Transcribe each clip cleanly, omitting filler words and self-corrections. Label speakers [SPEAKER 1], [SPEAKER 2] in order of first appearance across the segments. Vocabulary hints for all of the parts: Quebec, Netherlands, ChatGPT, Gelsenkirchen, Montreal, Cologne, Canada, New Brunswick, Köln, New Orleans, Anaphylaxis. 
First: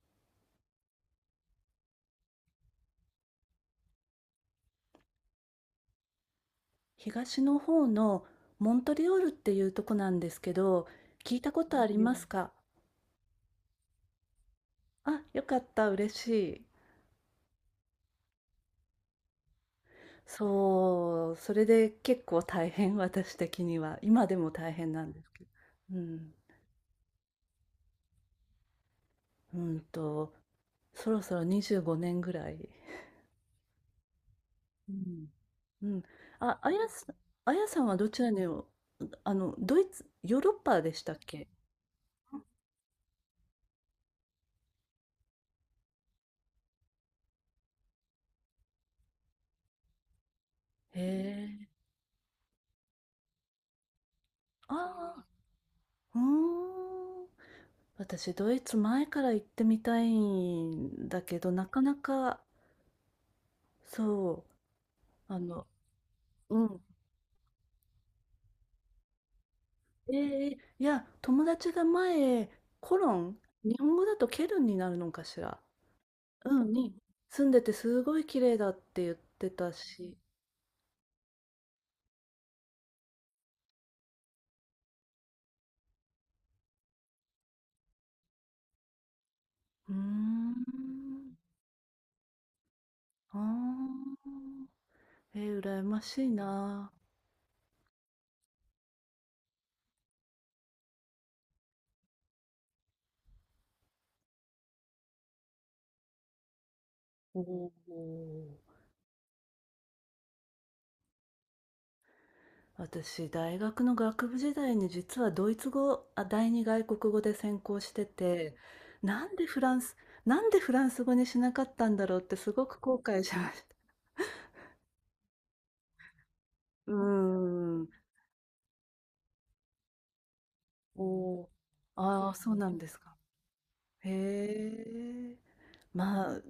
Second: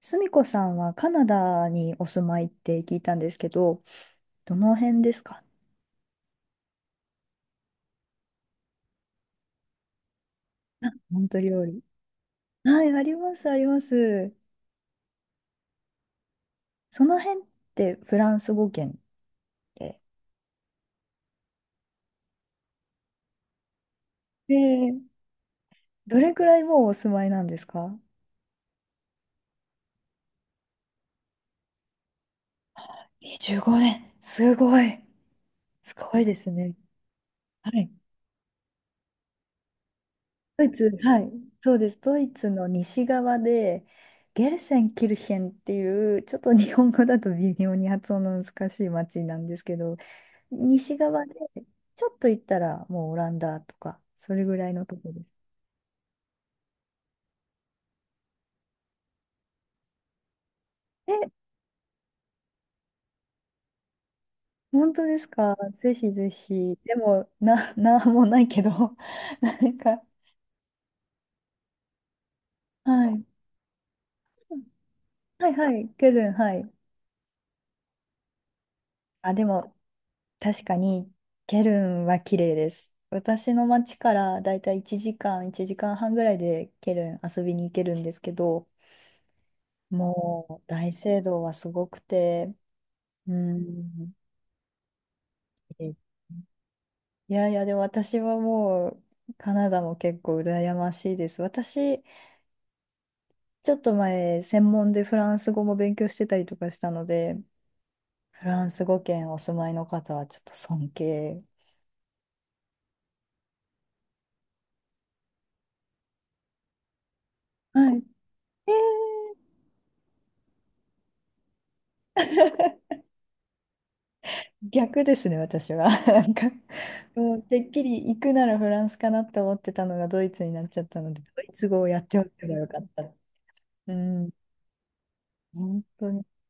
[SPEAKER 1] すみこさんはカナダにお住まいって聞いたんですけど、どの辺ですか？
[SPEAKER 2] 東の方のモントリオールっていうとこなんですけど、
[SPEAKER 1] モン
[SPEAKER 2] 聞
[SPEAKER 1] ト
[SPEAKER 2] いた
[SPEAKER 1] リオー
[SPEAKER 2] こと
[SPEAKER 1] ル。
[SPEAKER 2] ありうますん。か？
[SPEAKER 1] はい、あります、あります。
[SPEAKER 2] あ、よかった、嬉しい。
[SPEAKER 1] その辺ってフランス語圏で、
[SPEAKER 2] そう、それで結構大変、私的には。今でも
[SPEAKER 1] え
[SPEAKER 2] 大変
[SPEAKER 1] ー
[SPEAKER 2] なんですけど。う
[SPEAKER 1] どれ
[SPEAKER 2] ん。
[SPEAKER 1] くらいもうお住まいなんですか？
[SPEAKER 2] うんと、そろそろ25年ぐらい。
[SPEAKER 1] 25年。すご
[SPEAKER 2] う
[SPEAKER 1] い。
[SPEAKER 2] ん。う
[SPEAKER 1] す
[SPEAKER 2] ん。
[SPEAKER 1] ごいです
[SPEAKER 2] あ、あ
[SPEAKER 1] ね。
[SPEAKER 2] やさん、あや
[SPEAKER 1] は
[SPEAKER 2] さん
[SPEAKER 1] い。
[SPEAKER 2] はどちらにお、ドイツ、ヨーロッ
[SPEAKER 1] ドイ
[SPEAKER 2] パ
[SPEAKER 1] ツ、
[SPEAKER 2] でした
[SPEAKER 1] は
[SPEAKER 2] っ
[SPEAKER 1] い。
[SPEAKER 2] け？へ
[SPEAKER 1] そうです。ドイツの西側で、ゲルセンキルヘンっていう、ちょっと日本語だと微妙に発音の難しい町なんですけど、西側で、
[SPEAKER 2] え。
[SPEAKER 1] ちょっと行ったらもうオランダとか、それぐらいのとこ
[SPEAKER 2] あ。
[SPEAKER 1] です。
[SPEAKER 2] うーん。私、ドイツ前から行ってみたいん
[SPEAKER 1] え、
[SPEAKER 2] だけど、なかなか、そう、
[SPEAKER 1] 本当ですか？ぜひぜ
[SPEAKER 2] う
[SPEAKER 1] ひ。
[SPEAKER 2] ん。
[SPEAKER 1] でも、なんもないけど、なんか、
[SPEAKER 2] ええ、いや、友達が前、コ
[SPEAKER 1] は
[SPEAKER 2] ロ
[SPEAKER 1] い。
[SPEAKER 2] ン、日本語だとケルンになるのかし
[SPEAKER 1] はい
[SPEAKER 2] ら。
[SPEAKER 1] はい、ケルン、は
[SPEAKER 2] う
[SPEAKER 1] い。
[SPEAKER 2] ん、に住んでてすごい綺麗だって言っ
[SPEAKER 1] あ、で
[SPEAKER 2] てた
[SPEAKER 1] も、
[SPEAKER 2] し。
[SPEAKER 1] 確かに、ケルンは綺麗です。私の町からだいたい1時間、1時間半ぐらいでケルン遊びに行けるんですけど、
[SPEAKER 2] うー
[SPEAKER 1] もう大聖
[SPEAKER 2] ん。
[SPEAKER 1] 堂はすごくて、う
[SPEAKER 2] あ
[SPEAKER 1] ん、
[SPEAKER 2] あ。えー、
[SPEAKER 1] 綺
[SPEAKER 2] 羨
[SPEAKER 1] 麗。
[SPEAKER 2] ましいな。
[SPEAKER 1] いやいや、でも私はもうカナダも結構羨ましいです。私、ちょっと前、専門でフランス語も勉強してたりとかしたので、
[SPEAKER 2] お
[SPEAKER 1] フ
[SPEAKER 2] お。
[SPEAKER 1] ランス語圏お住まいの方はちょっと尊敬。
[SPEAKER 2] 私、大学の学部時代に実はドイツ語、あ、第二外国語で専攻
[SPEAKER 1] は
[SPEAKER 2] し
[SPEAKER 1] い。
[SPEAKER 2] てて、
[SPEAKER 1] え
[SPEAKER 2] なん
[SPEAKER 1] ー。
[SPEAKER 2] でフランス、なんでフランス語にしなかったんだろうってすごく後悔しました。
[SPEAKER 1] 逆ですね、私は。なんか、
[SPEAKER 2] うー
[SPEAKER 1] もうてっき
[SPEAKER 2] ん。
[SPEAKER 1] り行くならフランスかなって思ってたのがドイツになっちゃったので、ド
[SPEAKER 2] お
[SPEAKER 1] イ
[SPEAKER 2] ー。
[SPEAKER 1] ツ語をやってお
[SPEAKER 2] ああ、
[SPEAKER 1] け
[SPEAKER 2] そ
[SPEAKER 1] ば
[SPEAKER 2] う
[SPEAKER 1] よ
[SPEAKER 2] な
[SPEAKER 1] か
[SPEAKER 2] ん
[SPEAKER 1] っ
[SPEAKER 2] です
[SPEAKER 1] た。
[SPEAKER 2] か。
[SPEAKER 1] う
[SPEAKER 2] へ
[SPEAKER 1] ん、
[SPEAKER 2] え。
[SPEAKER 1] 本当に
[SPEAKER 2] まあ、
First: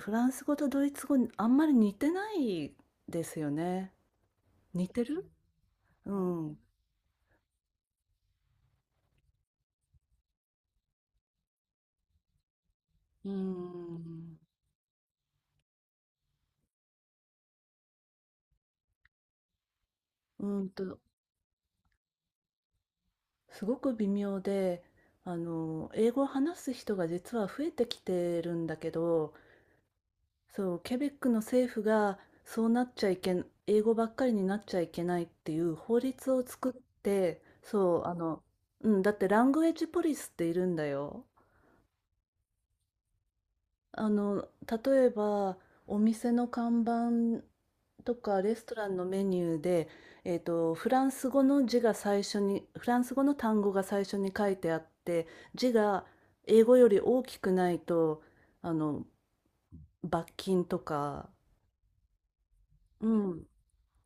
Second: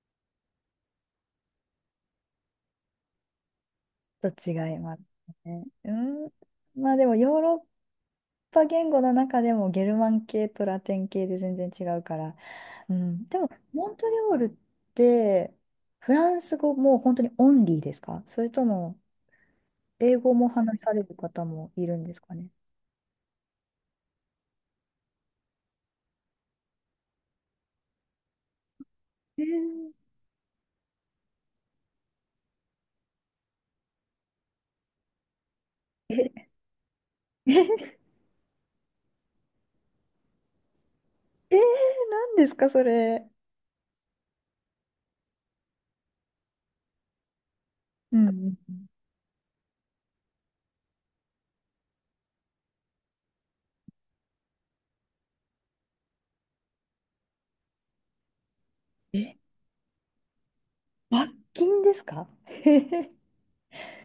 [SPEAKER 2] フランス語とドイツ語、あんまり似てないですよね。
[SPEAKER 1] ょっと違い
[SPEAKER 2] 似
[SPEAKER 1] ます
[SPEAKER 2] てる
[SPEAKER 1] ね。う
[SPEAKER 2] う
[SPEAKER 1] ん、
[SPEAKER 2] ん。
[SPEAKER 1] まあでもヨーロッぱ言語の中でもゲルマン系とラテン系で全然違うから、うん、
[SPEAKER 2] う
[SPEAKER 1] でもモントリオー
[SPEAKER 2] ん。
[SPEAKER 1] ルってフランス語も本当にオンリーですか？それとも英語
[SPEAKER 2] う
[SPEAKER 1] も
[SPEAKER 2] ん
[SPEAKER 1] 話さ
[SPEAKER 2] と、
[SPEAKER 1] れる方もいるんですかね？
[SPEAKER 2] すごく微妙で、英語を話す人が実は増えてきてるんだけど、
[SPEAKER 1] えー。
[SPEAKER 2] そう、ケベックの政府がそうなっちゃいけん、英語ばっかりになっちゃいけないっていう法律を作って、
[SPEAKER 1] え、
[SPEAKER 2] そ う、うん、だってラングエッジポリスっているんだよ。
[SPEAKER 1] えー、何ですかそれ。
[SPEAKER 2] あの、例えば、お店の看板と
[SPEAKER 1] うんう
[SPEAKER 2] かレ
[SPEAKER 1] ん
[SPEAKER 2] ス
[SPEAKER 1] う
[SPEAKER 2] ト
[SPEAKER 1] ん。
[SPEAKER 2] ランのメニューで、フランス語の単語が最初に書いてあって、字が英語より大きくないと、あの、
[SPEAKER 1] え、
[SPEAKER 2] 罰金とか、
[SPEAKER 1] 罰金ですか？えへ
[SPEAKER 2] う
[SPEAKER 1] へ。
[SPEAKER 2] ん、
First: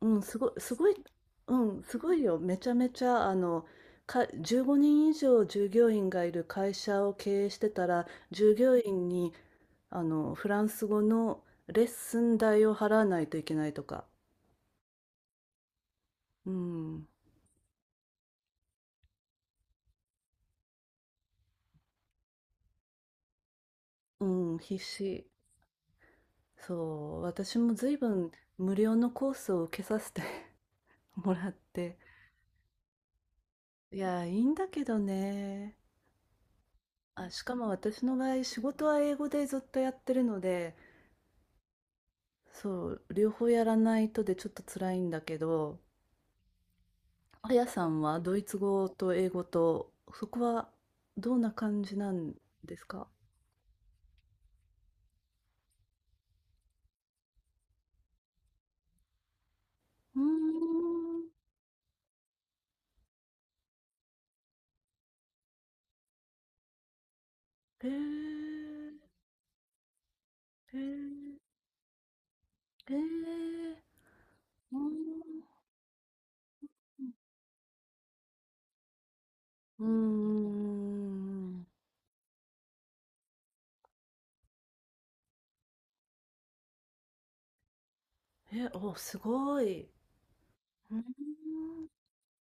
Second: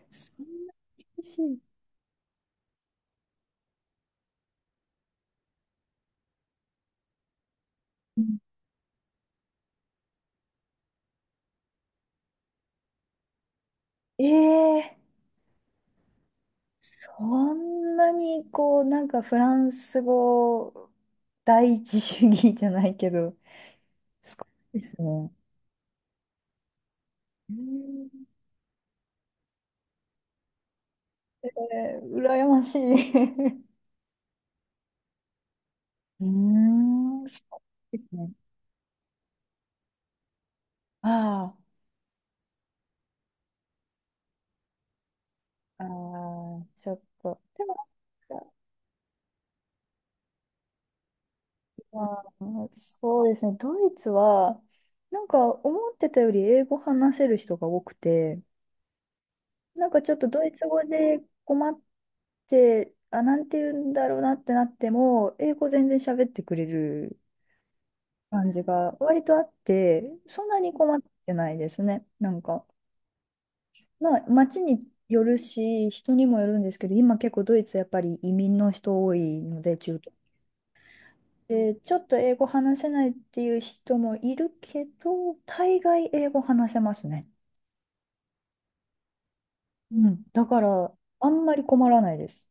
[SPEAKER 2] う ん、
[SPEAKER 1] そ
[SPEAKER 2] すごい、
[SPEAKER 1] ん
[SPEAKER 2] す
[SPEAKER 1] な
[SPEAKER 2] ごい、
[SPEAKER 1] 厳し
[SPEAKER 2] う
[SPEAKER 1] い。
[SPEAKER 2] ん、すごいよ。めちゃめちゃ、15人以上従業員がいる会社を経営してたら、
[SPEAKER 1] うん。
[SPEAKER 2] 従業員に、フランス語のレッスン代を払わないといけないとか。
[SPEAKER 1] えー。
[SPEAKER 2] うん、
[SPEAKER 1] こんなにこう、なんかフランス語第一主義じゃないけど、
[SPEAKER 2] う
[SPEAKER 1] すご
[SPEAKER 2] ん、必
[SPEAKER 1] いです
[SPEAKER 2] 死。
[SPEAKER 1] ね。
[SPEAKER 2] そう、
[SPEAKER 1] う
[SPEAKER 2] 私も随
[SPEAKER 1] ん。
[SPEAKER 2] 分無料のコースを受けさせて もらって。
[SPEAKER 1] えー羨ましい。
[SPEAKER 2] いや、いいんだけどね。
[SPEAKER 1] うーん、
[SPEAKER 2] あ、
[SPEAKER 1] そ
[SPEAKER 2] しかも
[SPEAKER 1] う
[SPEAKER 2] 私
[SPEAKER 1] です
[SPEAKER 2] の場
[SPEAKER 1] ね。
[SPEAKER 2] 合、仕事は英語でずっとやってるので、
[SPEAKER 1] あ
[SPEAKER 2] そう、両方やらないとでちょっと辛いんだけど、
[SPEAKER 1] あ、ああ、ちょっと。
[SPEAKER 2] あ
[SPEAKER 1] で
[SPEAKER 2] や
[SPEAKER 1] も
[SPEAKER 2] さんは
[SPEAKER 1] な
[SPEAKER 2] ド
[SPEAKER 1] ん
[SPEAKER 2] イ
[SPEAKER 1] か、
[SPEAKER 2] ツ語と英語と、そこはどんな感じ
[SPEAKER 1] ま
[SPEAKER 2] な
[SPEAKER 1] あ、
[SPEAKER 2] んですか？
[SPEAKER 1] そうですね。ドイツは、なんか思ってたより英語話せる人が多くて、なんかちょっ
[SPEAKER 2] うー
[SPEAKER 1] とドイツ語で
[SPEAKER 2] ん。
[SPEAKER 1] 困って、あ、なんて言うんだろうなってなっても、英語全然喋ってくれる
[SPEAKER 2] へ
[SPEAKER 1] 感
[SPEAKER 2] え、
[SPEAKER 1] じが割とあって、そんなに
[SPEAKER 2] へ
[SPEAKER 1] 困っ
[SPEAKER 2] え、
[SPEAKER 1] てないですね。なんか、
[SPEAKER 2] ええ。
[SPEAKER 1] まあ、街
[SPEAKER 2] うー
[SPEAKER 1] による
[SPEAKER 2] ん。
[SPEAKER 1] し、人にもよるんですけど、今結構ドイツやっぱり移民の人多いので、
[SPEAKER 2] うんう
[SPEAKER 1] 中東。
[SPEAKER 2] んうんうん。
[SPEAKER 1] で、ちょっと英語話せないっていう人もいるけど、大概英語話せますね。
[SPEAKER 2] え、お、すごい。
[SPEAKER 1] うん。だから、
[SPEAKER 2] うん。
[SPEAKER 1] あんまり困らないです。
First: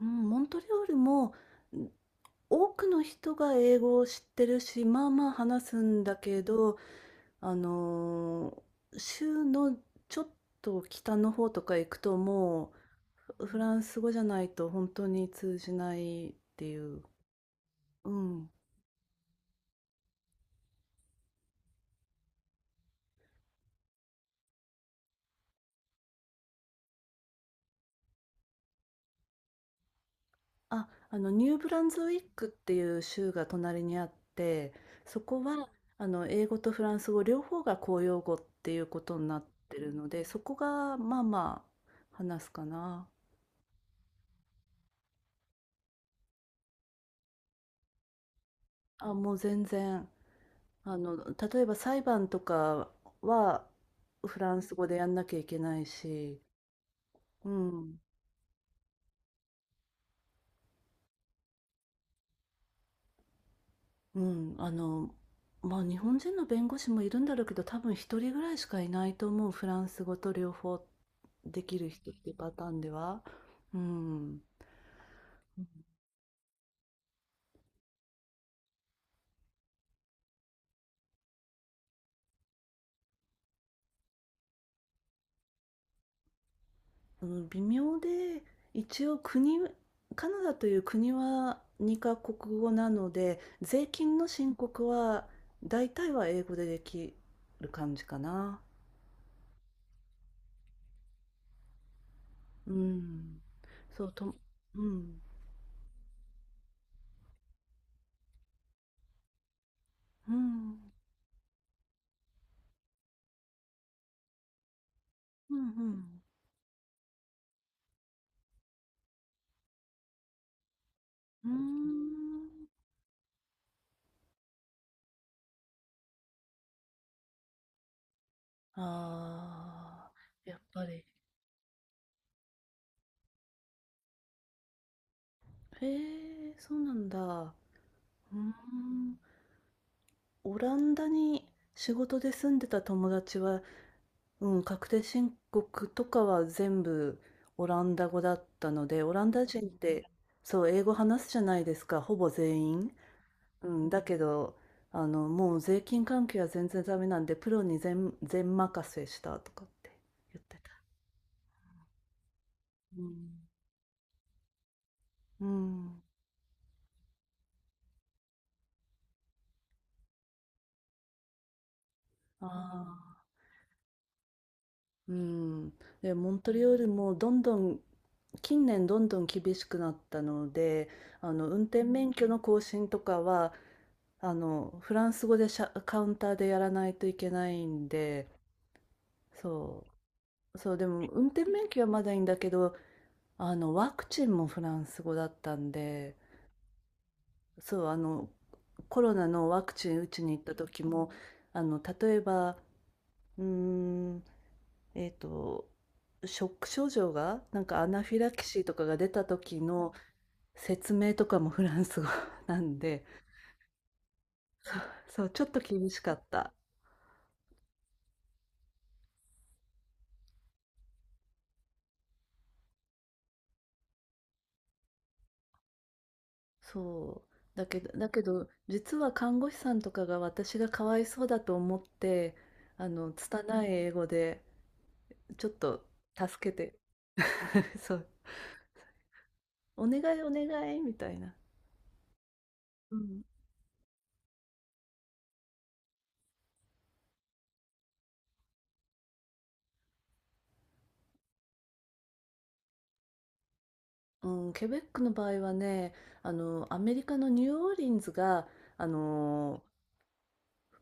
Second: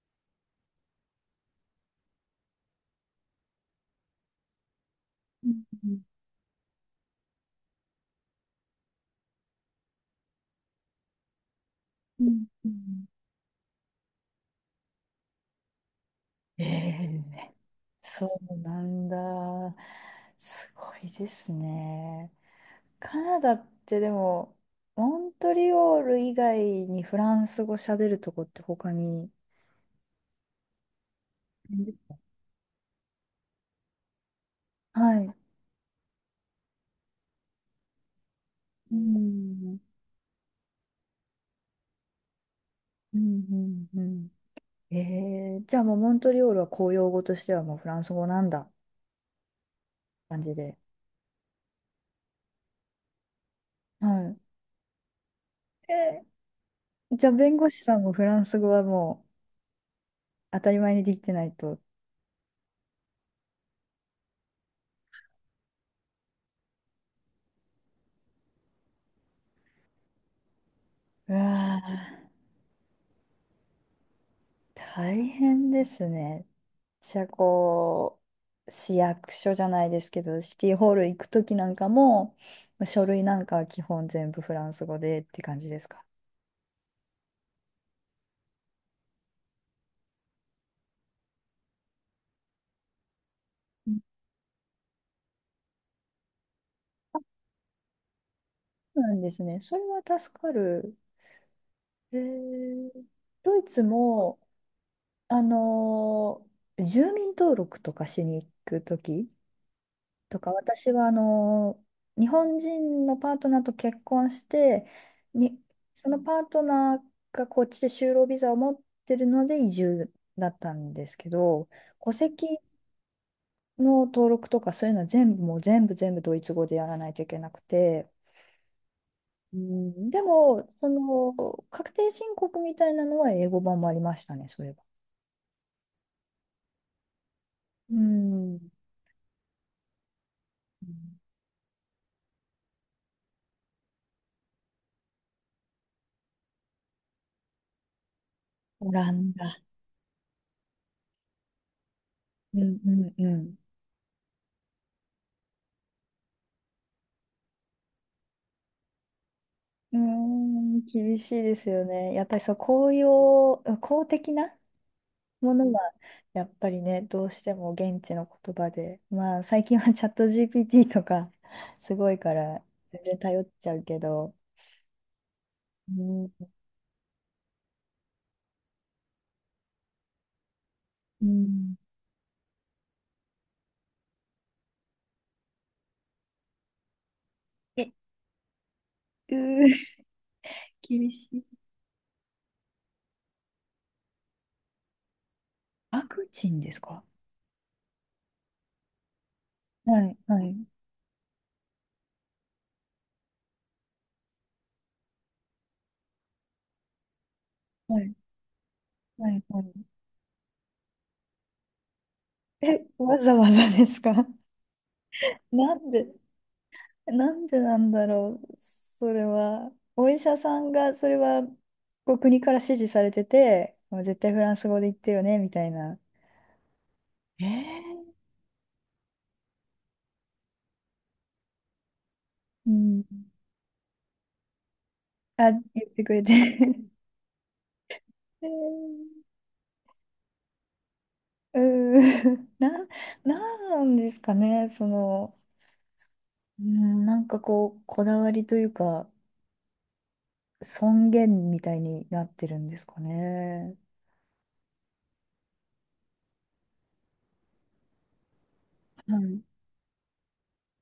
[SPEAKER 2] うん、モントリオールも、ん、多くの人が英語を知ってるし、まあまあ
[SPEAKER 1] うん
[SPEAKER 2] 話す
[SPEAKER 1] うん
[SPEAKER 2] んだけど、あの、州のちょっと北の方とか行くと
[SPEAKER 1] うんう
[SPEAKER 2] も
[SPEAKER 1] ん。
[SPEAKER 2] う、フランス語じゃないと本当に通じないっ
[SPEAKER 1] え
[SPEAKER 2] ていう。
[SPEAKER 1] え、
[SPEAKER 2] う
[SPEAKER 1] そ
[SPEAKER 2] ん。
[SPEAKER 1] うなんだ。すごいですね。カナダってでも、モントリオール以外にフランス語喋るとこって他に。
[SPEAKER 2] あ、ニューブランズウィックっていう州が隣にあって、そ
[SPEAKER 1] はい。
[SPEAKER 2] こは、英語とフランス語両方が公用語っていう
[SPEAKER 1] う
[SPEAKER 2] ことになって
[SPEAKER 1] ん。
[SPEAKER 2] るので、そこがまあまあ話すかな。
[SPEAKER 1] うんうんうん。ええ、じゃあもうモントリオールは公用語としてはもうフランス語なんだ
[SPEAKER 2] あ、もう全然、
[SPEAKER 1] 感じで。
[SPEAKER 2] 例えば裁判とかはフ
[SPEAKER 1] は
[SPEAKER 2] ランス語でやんなきゃいけない
[SPEAKER 1] い。え
[SPEAKER 2] し、
[SPEAKER 1] ー、じゃあ
[SPEAKER 2] う
[SPEAKER 1] 弁護士
[SPEAKER 2] ん。
[SPEAKER 1] さんもフランス語はもう当たり前にできてないと。
[SPEAKER 2] うん、日本人の弁護士もいるんだろうけど、多分一人ぐらいしかいないと思う、フランス語と両方
[SPEAKER 1] う
[SPEAKER 2] で
[SPEAKER 1] わ
[SPEAKER 2] きる人っ
[SPEAKER 1] ー、
[SPEAKER 2] ていうパターンでは。うん。
[SPEAKER 1] 大変ですね。私はこう、市役所じゃないですけど、シティホール行くときなんかも、まあ書類なんかは基本全部フランス語でって感じですか？
[SPEAKER 2] うん、微妙で、一応国カナダという国は2カ国語なので、税
[SPEAKER 1] うん。
[SPEAKER 2] 金の申告は大体は英語でできる感じかな。
[SPEAKER 1] そうなんですね。それは助かる。え
[SPEAKER 2] う
[SPEAKER 1] ー、
[SPEAKER 2] ん。
[SPEAKER 1] ドイツ
[SPEAKER 2] そう、と
[SPEAKER 1] も、
[SPEAKER 2] うん。
[SPEAKER 1] あのー住民登録とかしに行くとき、
[SPEAKER 2] う
[SPEAKER 1] とか、私
[SPEAKER 2] ん。
[SPEAKER 1] はあの日本人のパートナーと結婚して、
[SPEAKER 2] うん
[SPEAKER 1] に、
[SPEAKER 2] う
[SPEAKER 1] その
[SPEAKER 2] ん。
[SPEAKER 1] パートナーがこっちで就労ビザを持ってるので移住だったんですけ
[SPEAKER 2] うん。
[SPEAKER 1] ど、戸籍の登録とかそういうのは全部もう全部ドイツ語でやらないといけなくて、うん、
[SPEAKER 2] ああ、
[SPEAKER 1] で
[SPEAKER 2] やっ
[SPEAKER 1] も、
[SPEAKER 2] ぱ
[SPEAKER 1] そ
[SPEAKER 2] り。
[SPEAKER 1] の確定申告みたいなのは英語版もありましたね、そういえば。
[SPEAKER 2] へえ、そうなんだ。う
[SPEAKER 1] う
[SPEAKER 2] ー
[SPEAKER 1] ん、
[SPEAKER 2] ん。オランダに仕事で住んでた友達は、うん、確定申告とかは全部オランダ語だったの
[SPEAKER 1] オ
[SPEAKER 2] で、
[SPEAKER 1] ラ
[SPEAKER 2] オラン
[SPEAKER 1] ン
[SPEAKER 2] ダ
[SPEAKER 1] ダ。
[SPEAKER 2] 人って、そう、英語話すじゃないですか、ほぼ
[SPEAKER 1] う
[SPEAKER 2] 全
[SPEAKER 1] ん
[SPEAKER 2] 員。
[SPEAKER 1] うんうん。
[SPEAKER 2] うん、だけど、もう税金関係は全然ダメなんで、プロに全、全任せしたとかって
[SPEAKER 1] うー
[SPEAKER 2] 言ってた。
[SPEAKER 1] ん、厳しいですよね。やっぱりそう、公
[SPEAKER 2] うん。
[SPEAKER 1] 用、公的な
[SPEAKER 2] う
[SPEAKER 1] ものは、
[SPEAKER 2] ん。
[SPEAKER 1] やっぱりね、どうしても現地の言葉で、まあ、最近はチャット GPT とか、すごいか
[SPEAKER 2] あ
[SPEAKER 1] ら、全然
[SPEAKER 2] あ。
[SPEAKER 1] 頼っちゃうけど、
[SPEAKER 2] うん、
[SPEAKER 1] う
[SPEAKER 2] で、
[SPEAKER 1] ん、
[SPEAKER 2] モントリオールもどんどん近年どんどん厳しくなったので、
[SPEAKER 1] う
[SPEAKER 2] あの運
[SPEAKER 1] ん、
[SPEAKER 2] 転免許の更新とかはフランス語でカウンターでやらないといけないん
[SPEAKER 1] え、
[SPEAKER 2] で、
[SPEAKER 1] うー、
[SPEAKER 2] そそう でも
[SPEAKER 1] 厳
[SPEAKER 2] 運
[SPEAKER 1] しい。
[SPEAKER 2] 転免許はまだいいんだけど、あのワクチンもフランス語だったん
[SPEAKER 1] ワ
[SPEAKER 2] で、
[SPEAKER 1] クチンですか？
[SPEAKER 2] そうあのコロナのワクチン
[SPEAKER 1] は
[SPEAKER 2] 打
[SPEAKER 1] い、
[SPEAKER 2] ちに行っ
[SPEAKER 1] は
[SPEAKER 2] た
[SPEAKER 1] い、
[SPEAKER 2] 時も、あの例えば、うーんえっと、ショック症状が、なんかア
[SPEAKER 1] は
[SPEAKER 2] ナ
[SPEAKER 1] い、
[SPEAKER 2] フィラキシーとかが出た
[SPEAKER 1] はい、
[SPEAKER 2] 時
[SPEAKER 1] はい。
[SPEAKER 2] の説明とかもフランス語 なん
[SPEAKER 1] え、
[SPEAKER 2] で、
[SPEAKER 1] わざわざですか？
[SPEAKER 2] そう、ちょっと
[SPEAKER 1] な
[SPEAKER 2] 厳
[SPEAKER 1] ん
[SPEAKER 2] し
[SPEAKER 1] で
[SPEAKER 2] かった。
[SPEAKER 1] なんでなんだろう、それは。お医者さんが、それは、こう国から指示されてて、もう絶対フランス語で言ってよね、みたいな。
[SPEAKER 2] そ
[SPEAKER 1] え
[SPEAKER 2] う。だ
[SPEAKER 1] ー、
[SPEAKER 2] けど、実は看護師さんとかが私がかわいそうだと思って、
[SPEAKER 1] うん。
[SPEAKER 2] 拙い英語で、ちょっ
[SPEAKER 1] あ、
[SPEAKER 2] と
[SPEAKER 1] 言ってくれて。
[SPEAKER 2] 助けて、そう、
[SPEAKER 1] えー。
[SPEAKER 2] お願いお願いみたいな。
[SPEAKER 1] うん。
[SPEAKER 2] うん、
[SPEAKER 1] なんですかね、その、うん、なんかこう、こだわりというか、尊厳みたいになってるんですかね。
[SPEAKER 2] うん、ケベックの場合はね、アメリカのニューオーリンズが、あ
[SPEAKER 1] はい。
[SPEAKER 2] の、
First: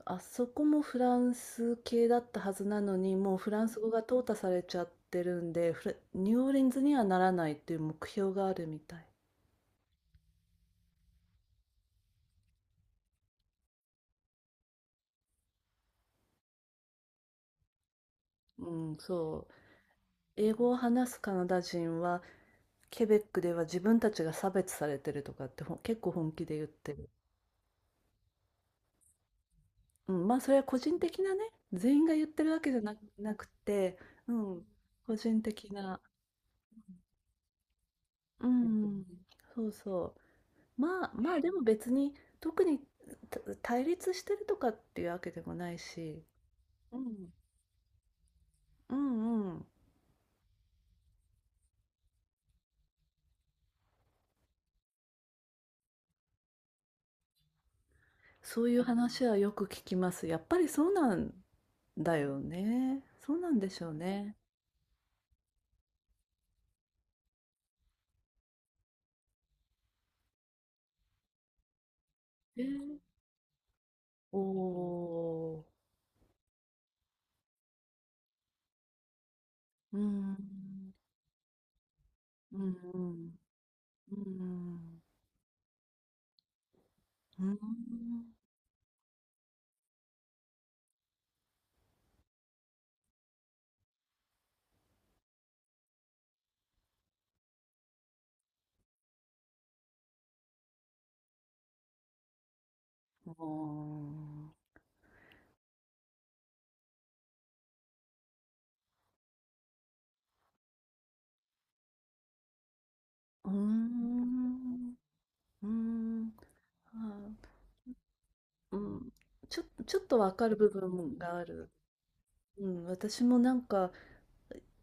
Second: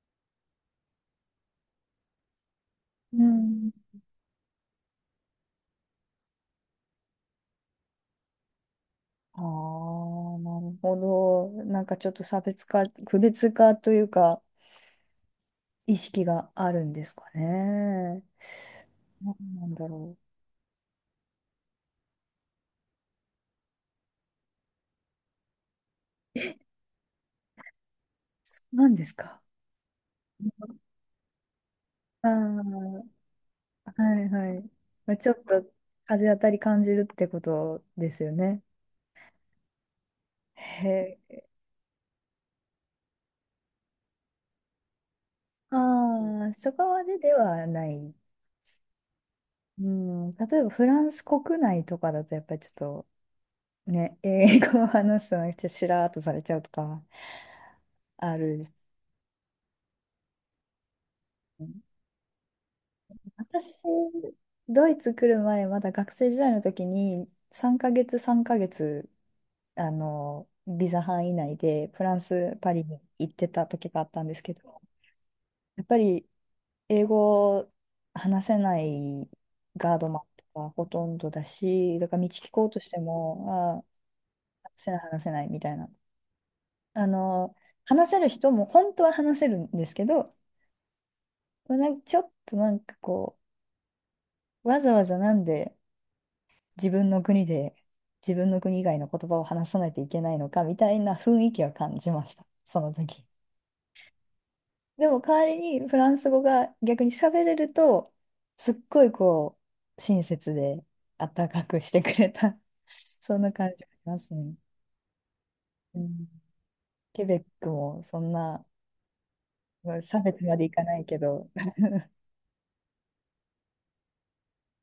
[SPEAKER 2] あそこもフランス系だったはずなのに、
[SPEAKER 1] う
[SPEAKER 2] もうフラン
[SPEAKER 1] ん。
[SPEAKER 2] ス語が淘汰されちゃってるんで、フラニューオーリンズにはならないっていう目標があるみたい。
[SPEAKER 1] ああ、なるほど。なんかちょっと差別化、区別化というか、意識があるんですかね。
[SPEAKER 2] うん、
[SPEAKER 1] な
[SPEAKER 2] そう。
[SPEAKER 1] んなんだろ
[SPEAKER 2] 英語を話すカナダ人は、ケベックでは自分たちが差別されてるとかって結構本気で言ってる。
[SPEAKER 1] う。なんですか。
[SPEAKER 2] うん、まあそれは個人的なね、全員が言
[SPEAKER 1] あ
[SPEAKER 2] っ
[SPEAKER 1] あ、
[SPEAKER 2] てるわけじゃな、
[SPEAKER 1] は
[SPEAKER 2] なくて、
[SPEAKER 1] い
[SPEAKER 2] う
[SPEAKER 1] は
[SPEAKER 2] ん、
[SPEAKER 1] い。まあ、
[SPEAKER 2] 個
[SPEAKER 1] ちょっ
[SPEAKER 2] 人
[SPEAKER 1] と
[SPEAKER 2] 的な。
[SPEAKER 1] 風当たり感じるってことですよ
[SPEAKER 2] う
[SPEAKER 1] ね。
[SPEAKER 2] ん、そうそう。まあ、
[SPEAKER 1] へ
[SPEAKER 2] ま
[SPEAKER 1] え。
[SPEAKER 2] あでも別に特に対立してるとかっていうわけでもないし、
[SPEAKER 1] ああ、そこ
[SPEAKER 2] う
[SPEAKER 1] までで
[SPEAKER 2] ん。
[SPEAKER 1] はない。
[SPEAKER 2] うんうん、
[SPEAKER 1] うん、例えばフランス国内とかだとやっぱりちょっとね、英語を話すのがちょっとしらーっとされちゃうとかある
[SPEAKER 2] そう
[SPEAKER 1] し。
[SPEAKER 2] いう話はよく聞きます。やっぱりそうなんだよね。そうなんで
[SPEAKER 1] 私、
[SPEAKER 2] しょうね。
[SPEAKER 1] ドイツ来る前、まだ学生時代の時に、3ヶ月、あの、ビザ範囲内で、フランス、
[SPEAKER 2] え
[SPEAKER 1] パリに
[SPEAKER 2] ー、
[SPEAKER 1] 行ってた時があったんで
[SPEAKER 2] お
[SPEAKER 1] すけど、
[SPEAKER 2] お、
[SPEAKER 1] やっぱり、英語話せないガー
[SPEAKER 2] う
[SPEAKER 1] ドマンとかほ
[SPEAKER 2] ん、
[SPEAKER 1] とんどだし、だから道聞
[SPEAKER 2] う
[SPEAKER 1] こう
[SPEAKER 2] ん、
[SPEAKER 1] とし
[SPEAKER 2] う
[SPEAKER 1] て
[SPEAKER 2] ん、
[SPEAKER 1] も、
[SPEAKER 2] う
[SPEAKER 1] ああ、話せない、
[SPEAKER 2] ん、
[SPEAKER 1] 話せないみたいな。あ
[SPEAKER 2] うん、う
[SPEAKER 1] の、
[SPEAKER 2] ん、
[SPEAKER 1] 話せる人も本当は話せるんですけど、なんかちょっとこう、わざわざなんで、自分の国で自分の国以外の言葉を話さないといけないのかみたいな雰囲気は感じました、その時。でも代わりにフランス語が逆に喋れると、すっごいこう、親切で温かくしてくれた そんな
[SPEAKER 2] う
[SPEAKER 1] 感じがしますね。
[SPEAKER 2] ん、う
[SPEAKER 1] うん、
[SPEAKER 2] ん、
[SPEAKER 1] ケ
[SPEAKER 2] あ
[SPEAKER 1] ベックもそんな
[SPEAKER 2] ーうん、ちょっと
[SPEAKER 1] 差
[SPEAKER 2] わ
[SPEAKER 1] 別
[SPEAKER 2] か
[SPEAKER 1] ま
[SPEAKER 2] る
[SPEAKER 1] で
[SPEAKER 2] 部
[SPEAKER 1] いかない
[SPEAKER 2] 分
[SPEAKER 1] け
[SPEAKER 2] があ
[SPEAKER 1] ど。
[SPEAKER 2] る。うん、私もなんか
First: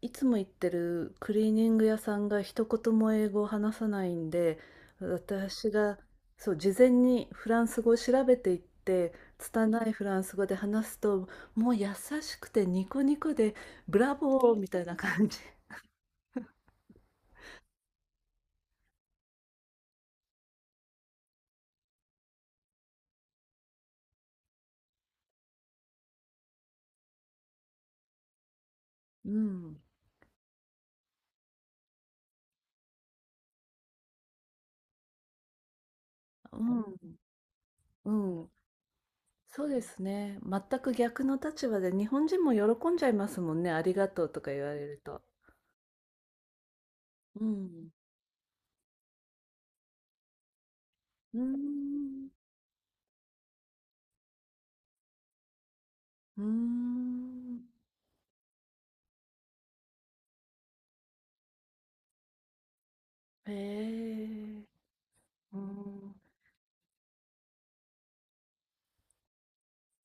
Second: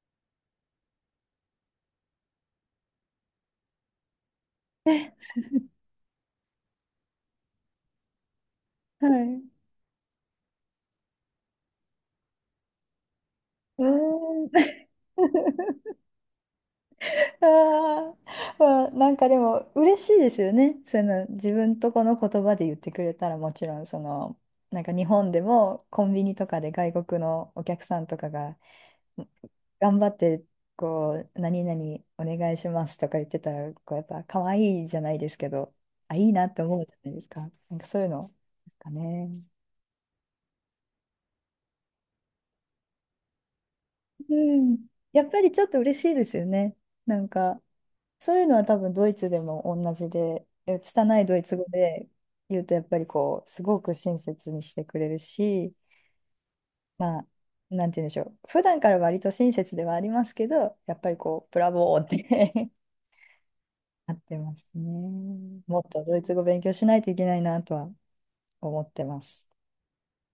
[SPEAKER 2] いつも行ってるクリーニング屋さんが一言も英語を話さないんで、
[SPEAKER 1] はい。
[SPEAKER 2] 私が、そう、事前にフランス語を調べていって、
[SPEAKER 1] う
[SPEAKER 2] 拙いフランス語で話すと、もう優しくてニコニコで、
[SPEAKER 1] ー
[SPEAKER 2] ブラボ
[SPEAKER 1] ん。
[SPEAKER 2] ーみたいな感じ。
[SPEAKER 1] あー。 まあ、なんかでも嬉しいですよね。その自分とこの言葉で言ってくれたら、もちろんそのなんか日本でもコンビニとかで外国のお客さんとかが
[SPEAKER 2] うん、
[SPEAKER 1] 頑張ってこう何々お願いしますとか言ってたらこうやっぱ可愛いじゃないですけど、あいいなっ
[SPEAKER 2] う
[SPEAKER 1] て思うじゃな
[SPEAKER 2] ん、
[SPEAKER 1] いですか。なんかそういう
[SPEAKER 2] う
[SPEAKER 1] の
[SPEAKER 2] ん。
[SPEAKER 1] ですかね。
[SPEAKER 2] そうですね。全く逆の立場で、日本人も喜んじゃいますもんね。ありがとう
[SPEAKER 1] う
[SPEAKER 2] とか言われ
[SPEAKER 1] ん。
[SPEAKER 2] ると。
[SPEAKER 1] やっぱりちょっと嬉しいですよね。なん
[SPEAKER 2] う
[SPEAKER 1] か
[SPEAKER 2] ん。
[SPEAKER 1] そういうのは多分ドイツでも同じで、え拙いド
[SPEAKER 2] うー
[SPEAKER 1] イツ語で
[SPEAKER 2] ん。
[SPEAKER 1] 言うとやっぱりこう、すごく親切にしてくれるし、
[SPEAKER 2] うー
[SPEAKER 1] まあ、
[SPEAKER 2] ん。
[SPEAKER 1] なんて言うんでしょう。普段から割と親切ではありますけど、やっぱりこう、ブラボーって
[SPEAKER 2] へ
[SPEAKER 1] なってま
[SPEAKER 2] え。
[SPEAKER 1] すね。
[SPEAKER 2] う
[SPEAKER 1] もっと
[SPEAKER 2] ん。
[SPEAKER 1] ドイツ語勉強しないといけないなとは思ってます。